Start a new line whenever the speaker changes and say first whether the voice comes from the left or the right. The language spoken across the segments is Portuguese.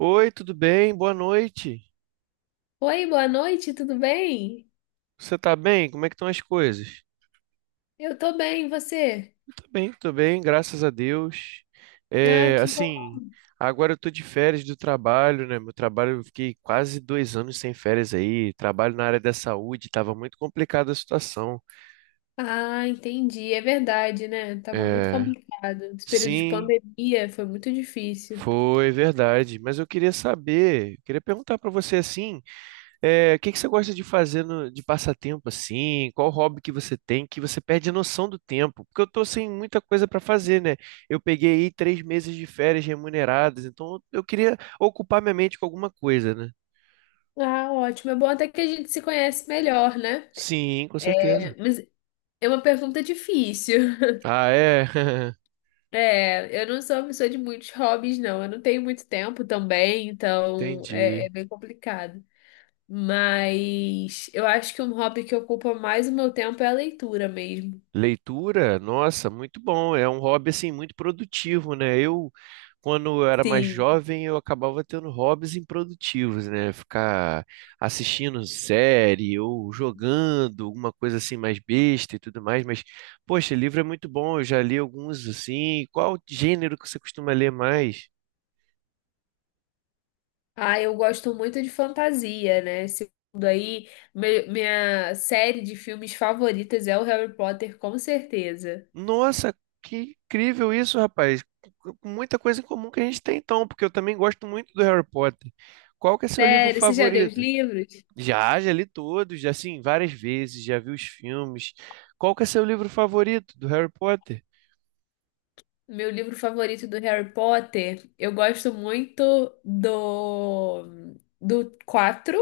right: Oi, tudo bem? Boa noite.
left: Oi, boa noite, tudo bem?
right: Você tá bem? Como é que estão as coisas?
left: Eu tô bem, e você?
right: Eu tô bem, graças a Deus.
left: Ah,
right: É,
left: que bom.
right: assim, agora eu tô de férias do trabalho, né? Meu trabalho, eu fiquei quase 2 anos sem férias aí. Trabalho na área da saúde, tava muito complicada a situação.
left: Ah, entendi, é verdade, né? Tava muito
right: É,
left: complicado. Esse período de
right: sim,
left: pandemia foi muito difícil.
right: foi verdade. Mas eu queria perguntar pra você assim. É, o que que você gosta de fazer de passatempo assim? Qual hobby que você tem que você perde a noção do tempo? Porque eu tô sem muita coisa para fazer, né? Eu peguei aí 3 meses de férias remuneradas, então eu queria ocupar minha mente com alguma coisa, né?
left: Ah, ótimo. É bom até que a gente se conhece melhor, né?
right: Sim, com
left: É,
right: certeza.
left: mas é uma pergunta difícil.
right: Ah, é?
left: É, eu não sou uma pessoa de muitos hobbies, não. Eu não tenho muito tempo também, então é
right: Entendi.
left: bem complicado. Mas eu acho que um hobby que ocupa mais o meu tempo é a leitura mesmo.
right: Leitura, nossa, muito bom. É um hobby assim muito produtivo, né? Quando eu era mais
left: Sim.
right: jovem, eu acabava tendo hobbies improdutivos, né? Ficar assistindo série ou jogando, alguma coisa assim mais besta e tudo mais. Mas, poxa, livro é muito bom. Eu já li alguns assim. Qual gênero que você costuma ler mais?
left: Ah, eu gosto muito de fantasia, né? Esse mundo aí, minha série de filmes favoritas é o Harry Potter, com certeza.
right: Nossa, que incrível isso, rapaz. Com muita coisa em comum que a gente tem então, porque eu também gosto muito do Harry Potter. Qual que é seu livro
left: Sério, você já leu os
right: favorito?
left: livros?
right: Já, já li todos, já, assim, várias vezes, já vi os filmes. Qual que é seu livro favorito do Harry Potter?
left: Meu livro favorito do Harry Potter, eu gosto muito do do 4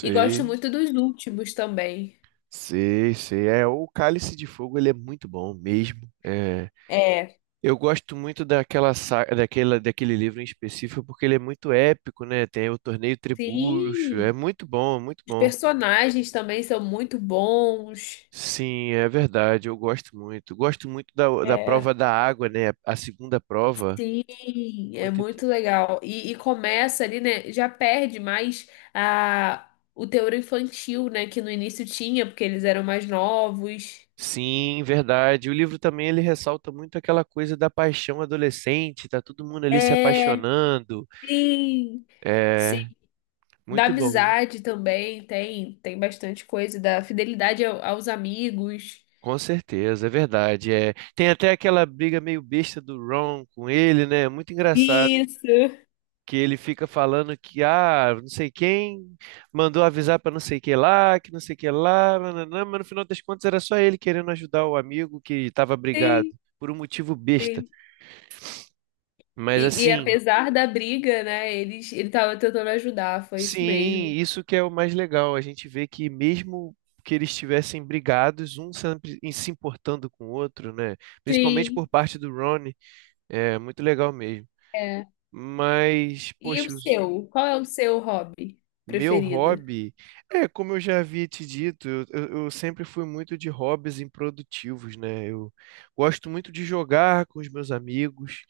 left: e gosto muito dos últimos também.
right: sei, sei. É, o Cálice de Fogo, ele é muito bom mesmo. É,
left: É,
right: eu gosto muito daquele livro em específico porque ele é muito épico, né? Tem o Torneio Tribruxo, é
left: sim.
right: muito bom, muito
left: Os
right: bom.
left: personagens também são muito bons.
right: Sim, é verdade, eu gosto muito. Gosto muito da, da
left: É.
right: prova da água, né? A segunda prova,
left: Sim, é
right: muito
left: muito legal. E começa ali, né? Já perde mais a, o teor infantil, né? Que no início tinha, porque eles eram mais novos.
right: Sim, verdade. O livro também ele ressalta muito aquela coisa da paixão adolescente, tá todo mundo ali se
left: É,
right: apaixonando.
left: sim,
right: É
left: sim. Da
right: muito bom.
left: amizade também tem bastante coisa, da fidelidade aos amigos.
right: Com certeza, é verdade. É, tem até aquela briga meio besta do Ron com ele, né? Muito engraçado
left: Isso.
right: que ele fica falando que ah, não sei quem mandou avisar pra não sei que lá, que não sei que lá, nananã, mas no final das contas era só ele querendo ajudar o amigo que estava brigado
left: Sim,
right: por um motivo besta.
left: sim.
right: Mas
left: E
right: assim,
left: apesar da briga, né? Ele tava tentando ajudar, foi isso
right: sim,
left: mesmo.
right: isso que é o mais legal. A gente vê que mesmo que eles estivessem brigados, um sempre se importando com o outro, né? Principalmente
left: Sim.
right: por parte do Ron, é muito legal mesmo. Mas,
left: E o
right: poxa,
left: seu? Qual é o seu hobby
right: meu
left: preferido?
right: hobby, é como eu já havia te dito, eu sempre fui muito de hobbies improdutivos, né? Eu gosto muito de jogar com os meus amigos,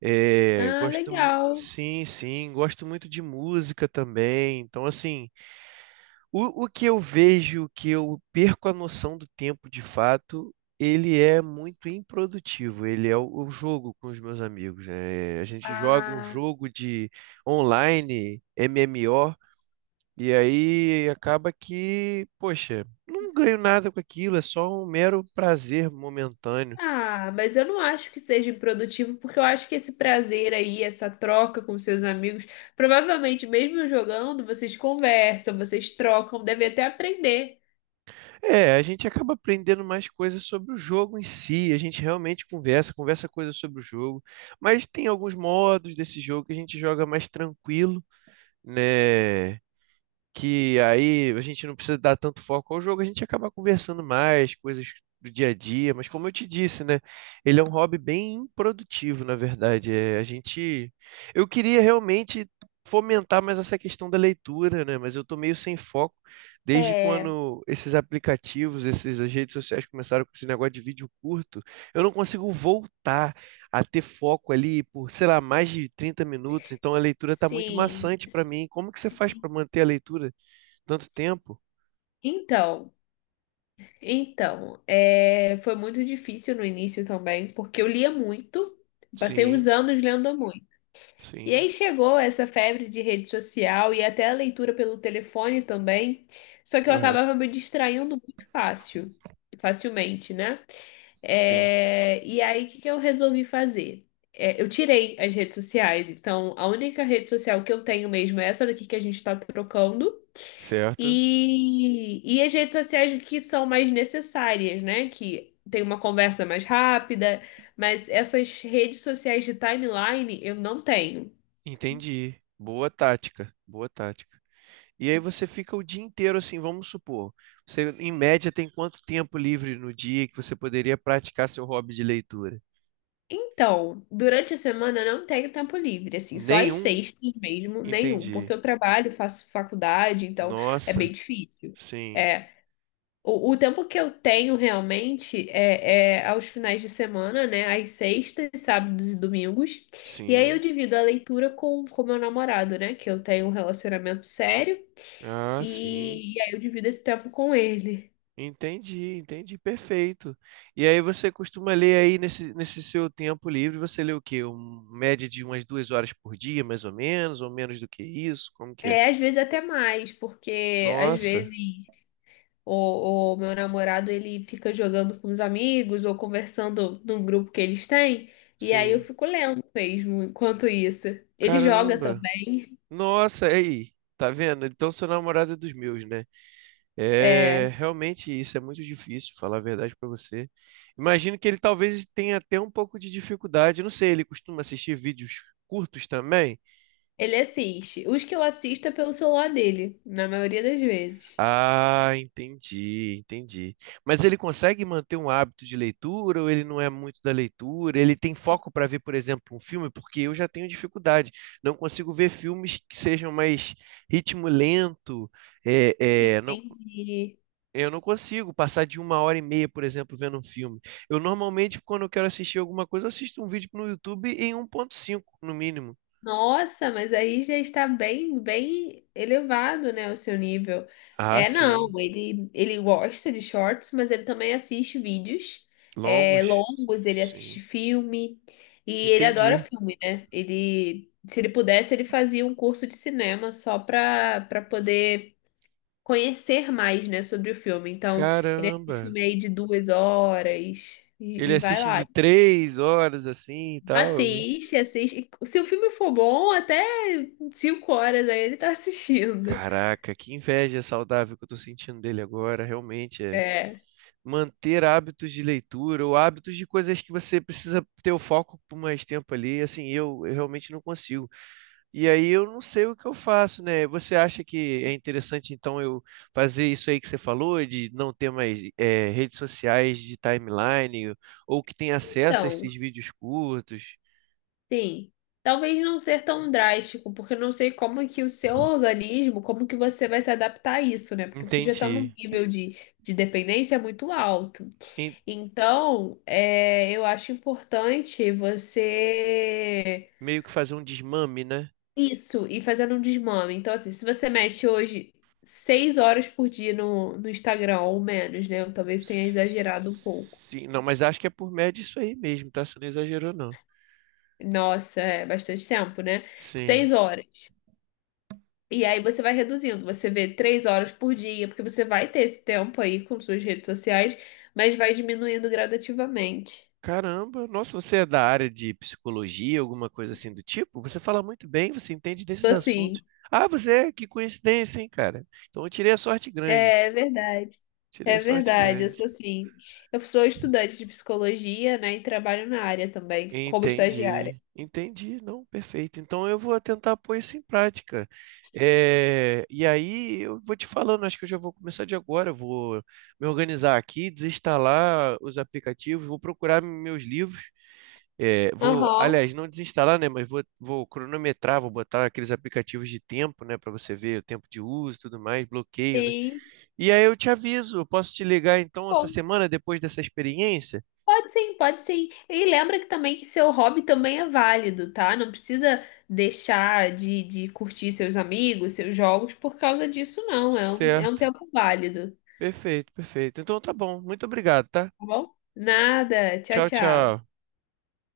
left: Ah, legal.
right: sim, sim, gosto muito de música também. Então, assim, o que eu vejo, que eu perco a noção do tempo de fato, ele é muito improdutivo. Ele é o jogo com os meus amigos, né? A gente joga um
left: Ah,
right: jogo de online, MMO, e aí acaba que, poxa, não ganho nada com aquilo, é só um mero prazer momentâneo.
left: ah, mas eu não acho que seja improdutivo, porque eu acho que esse prazer aí, essa troca com seus amigos, provavelmente mesmo jogando, vocês conversam, vocês trocam, devem até aprender.
right: É, a gente acaba aprendendo mais coisas sobre o jogo em si, a gente realmente conversa, coisas sobre o jogo, mas tem alguns modos desse jogo que a gente joga mais tranquilo, né? Que aí a gente não precisa dar tanto foco ao jogo, a gente acaba conversando mais, coisas do dia a dia, mas como eu te disse, né? Ele é um hobby bem improdutivo, na verdade. É, a gente. Eu queria realmente fomentar mais essa questão da leitura, né? Mas eu tô meio sem foco desde
left: É,
right: quando esses aplicativos, essas redes sociais começaram com esse negócio de vídeo curto, eu não consigo voltar a ter foco ali por, sei lá, mais de 30 minutos. Então a leitura está muito
left: sim.
right: maçante para mim. Como que você faz
left: Sim.
right: para manter a leitura tanto tempo?
left: Então, então, foi muito difícil no início também, porque eu lia muito, passei uns
right: Sim,
left: anos lendo muito. E
right: sim,
left: aí chegou essa febre de rede social e até a leitura pelo telefone também, só que eu
right: correto.
left: acabava me distraindo muito fácil, facilmente, né?
right: Sim,
left: É, e aí, o que que eu resolvi fazer? É, eu tirei as redes sociais, então a única rede social que eu tenho mesmo é essa daqui que a gente está trocando.
right: certo.
left: E as redes sociais que são mais necessárias, né? Que tem uma conversa mais rápida, mas essas redes sociais de timeline eu não tenho.
right: Entendi. Boa tática, boa tática. E aí você fica o dia inteiro assim, vamos supor, você em média tem quanto tempo livre no dia que você poderia praticar seu hobby de leitura?
left: Então, durante a semana eu não tenho tempo livre, assim, só às
right: Nenhum?
left: sextas mesmo, nenhum,
right: Entendi.
left: porque eu trabalho, faço faculdade, então é bem
right: Nossa,
left: difícil.
right: sim,
left: É, o tempo que eu tenho realmente é aos finais de semana, né, às sextas, sábados e domingos, e aí eu
right: sim.
left: divido a leitura com o meu namorado, né, que eu tenho um relacionamento sério,
right: Ah, sim.
left: e aí eu divido esse tempo com ele.
right: Entendi, entendi, perfeito. E aí você costuma ler aí nesse, nesse seu tempo livre, você lê o quê? Média de umas 2 horas por dia, mais ou menos do que isso? Como que é?
left: É, às vezes até mais, porque às
right: Nossa,
left: vezes, ou, ou meu namorado ele fica jogando com os amigos ou conversando num grupo que eles têm, e aí eu
right: sim.
left: fico lendo mesmo enquanto isso. Ele joga
right: Caramba.
left: também,
right: Nossa, aí, tá vendo? Então sua namorada é dos meus, né? É,
left: é,
right: realmente isso é muito difícil, falar a verdade pra você. Imagino que ele talvez tenha até um pouco de dificuldade, não sei, ele costuma assistir vídeos curtos também?
left: ele assiste. Os que eu assisto é pelo celular dele, na maioria das vezes.
right: Ah, entendi, entendi. Mas ele consegue manter um hábito de leitura ou ele não é muito da leitura? Ele tem foco para ver, por exemplo, um filme? Porque eu já tenho dificuldade. Não consigo ver filmes que sejam mais ritmo lento. É, é, não,
left: Entendi.
right: eu não consigo passar de uma hora e meia, por exemplo, vendo um filme. Eu normalmente, quando eu quero assistir alguma coisa, eu assisto um vídeo no YouTube em 1,5 no mínimo.
left: Nossa, mas aí já está bem, bem elevado, né, o seu nível.
right: Ah,
left: É, não,
right: sim.
left: ele gosta de shorts, mas ele também assiste vídeos
right: Longos?
left: longos, ele
right: Sim.
left: assiste filme e ele adora
right: Entendi.
left: filme, né? Ele, se ele pudesse, ele fazia um curso de cinema só para poder conhecer mais, né, sobre o filme. Então, ele assiste
right: Caramba.
left: filme aí de 2 horas e,
right: Ele
left: e vai
right: assiste
left: lá.
right: de 3 horas assim e tal.
left: Assiste, assiste. Se o filme for bom, até 5 horas aí ele tá assistindo.
right: Caraca, que inveja saudável que eu tô sentindo dele agora, realmente é.
left: É.
right: Manter hábitos de leitura ou hábitos de coisas que você precisa ter o foco por mais tempo ali, assim, eu realmente não consigo. E aí eu não sei o que eu faço, né? Você acha que é interessante, então, eu fazer isso aí que você falou, de não ter mais redes sociais de timeline, ou que tem acesso a
left: Então,
right: esses vídeos curtos?
left: sim. Talvez não ser tão drástico, porque eu não sei como que o seu organismo, como que você vai se adaptar a isso, né? Porque você já tá num
right: Entendi.
left: nível de dependência muito alto. Então, eu acho importante você.
right: Meio que fazer um desmame, né?
left: Isso, e fazendo um desmame. Então, assim, se você mexe hoje 6 horas por dia no Instagram, ou menos, né? Eu talvez tenha exagerado um pouco.
right: Sim, não, mas acho que é por média isso aí mesmo, tá? Você não exagerou, não.
left: Nossa, é bastante tempo, né?
right: Sim.
left: 6 horas. E aí você vai reduzindo, você vê 3 horas por dia, porque você vai ter esse tempo aí com suas redes sociais, mas vai diminuindo gradativamente.
right: Caramba, nossa, você é da área de psicologia, alguma coisa assim do tipo? Você fala muito bem, você entende desses
left: Sou assim.
right: assuntos. Ah, você é? Que coincidência, hein, cara? Então eu tirei a sorte grande.
left: É verdade.
right: Tirei a
left: É
right: sorte
left: verdade, eu
right: grande.
left: sou assim. Eu sou estudante de psicologia, né? E trabalho na área também, como estagiária.
right: Entendi, entendi, não, perfeito. Então eu vou tentar pôr isso em prática. É, e aí eu vou te falando, acho que eu já vou começar de agora. Eu Vou me organizar aqui, desinstalar os aplicativos, vou procurar meus livros. É, vou,
left: Aham.
right: aliás, não desinstalar, né? Mas vou cronometrar, vou botar aqueles aplicativos de tempo, né? Para você ver o tempo de uso, e tudo mais, bloqueio, né?
left: Sim.
right: E aí eu te aviso, eu posso te ligar então essa
left: Bom,
right: semana depois dessa experiência?
left: pode sim, pode sim. E lembra que também que seu hobby também é válido, tá? Não precisa deixar de curtir seus amigos, seus jogos por causa disso, não. É um
right: Certo.
left: tempo válido,
right: Perfeito, perfeito. Então tá bom. Muito obrigado, tá?
left: tá bom? Nada. Tchau,
right: Tchau, tchau.
left: tchau.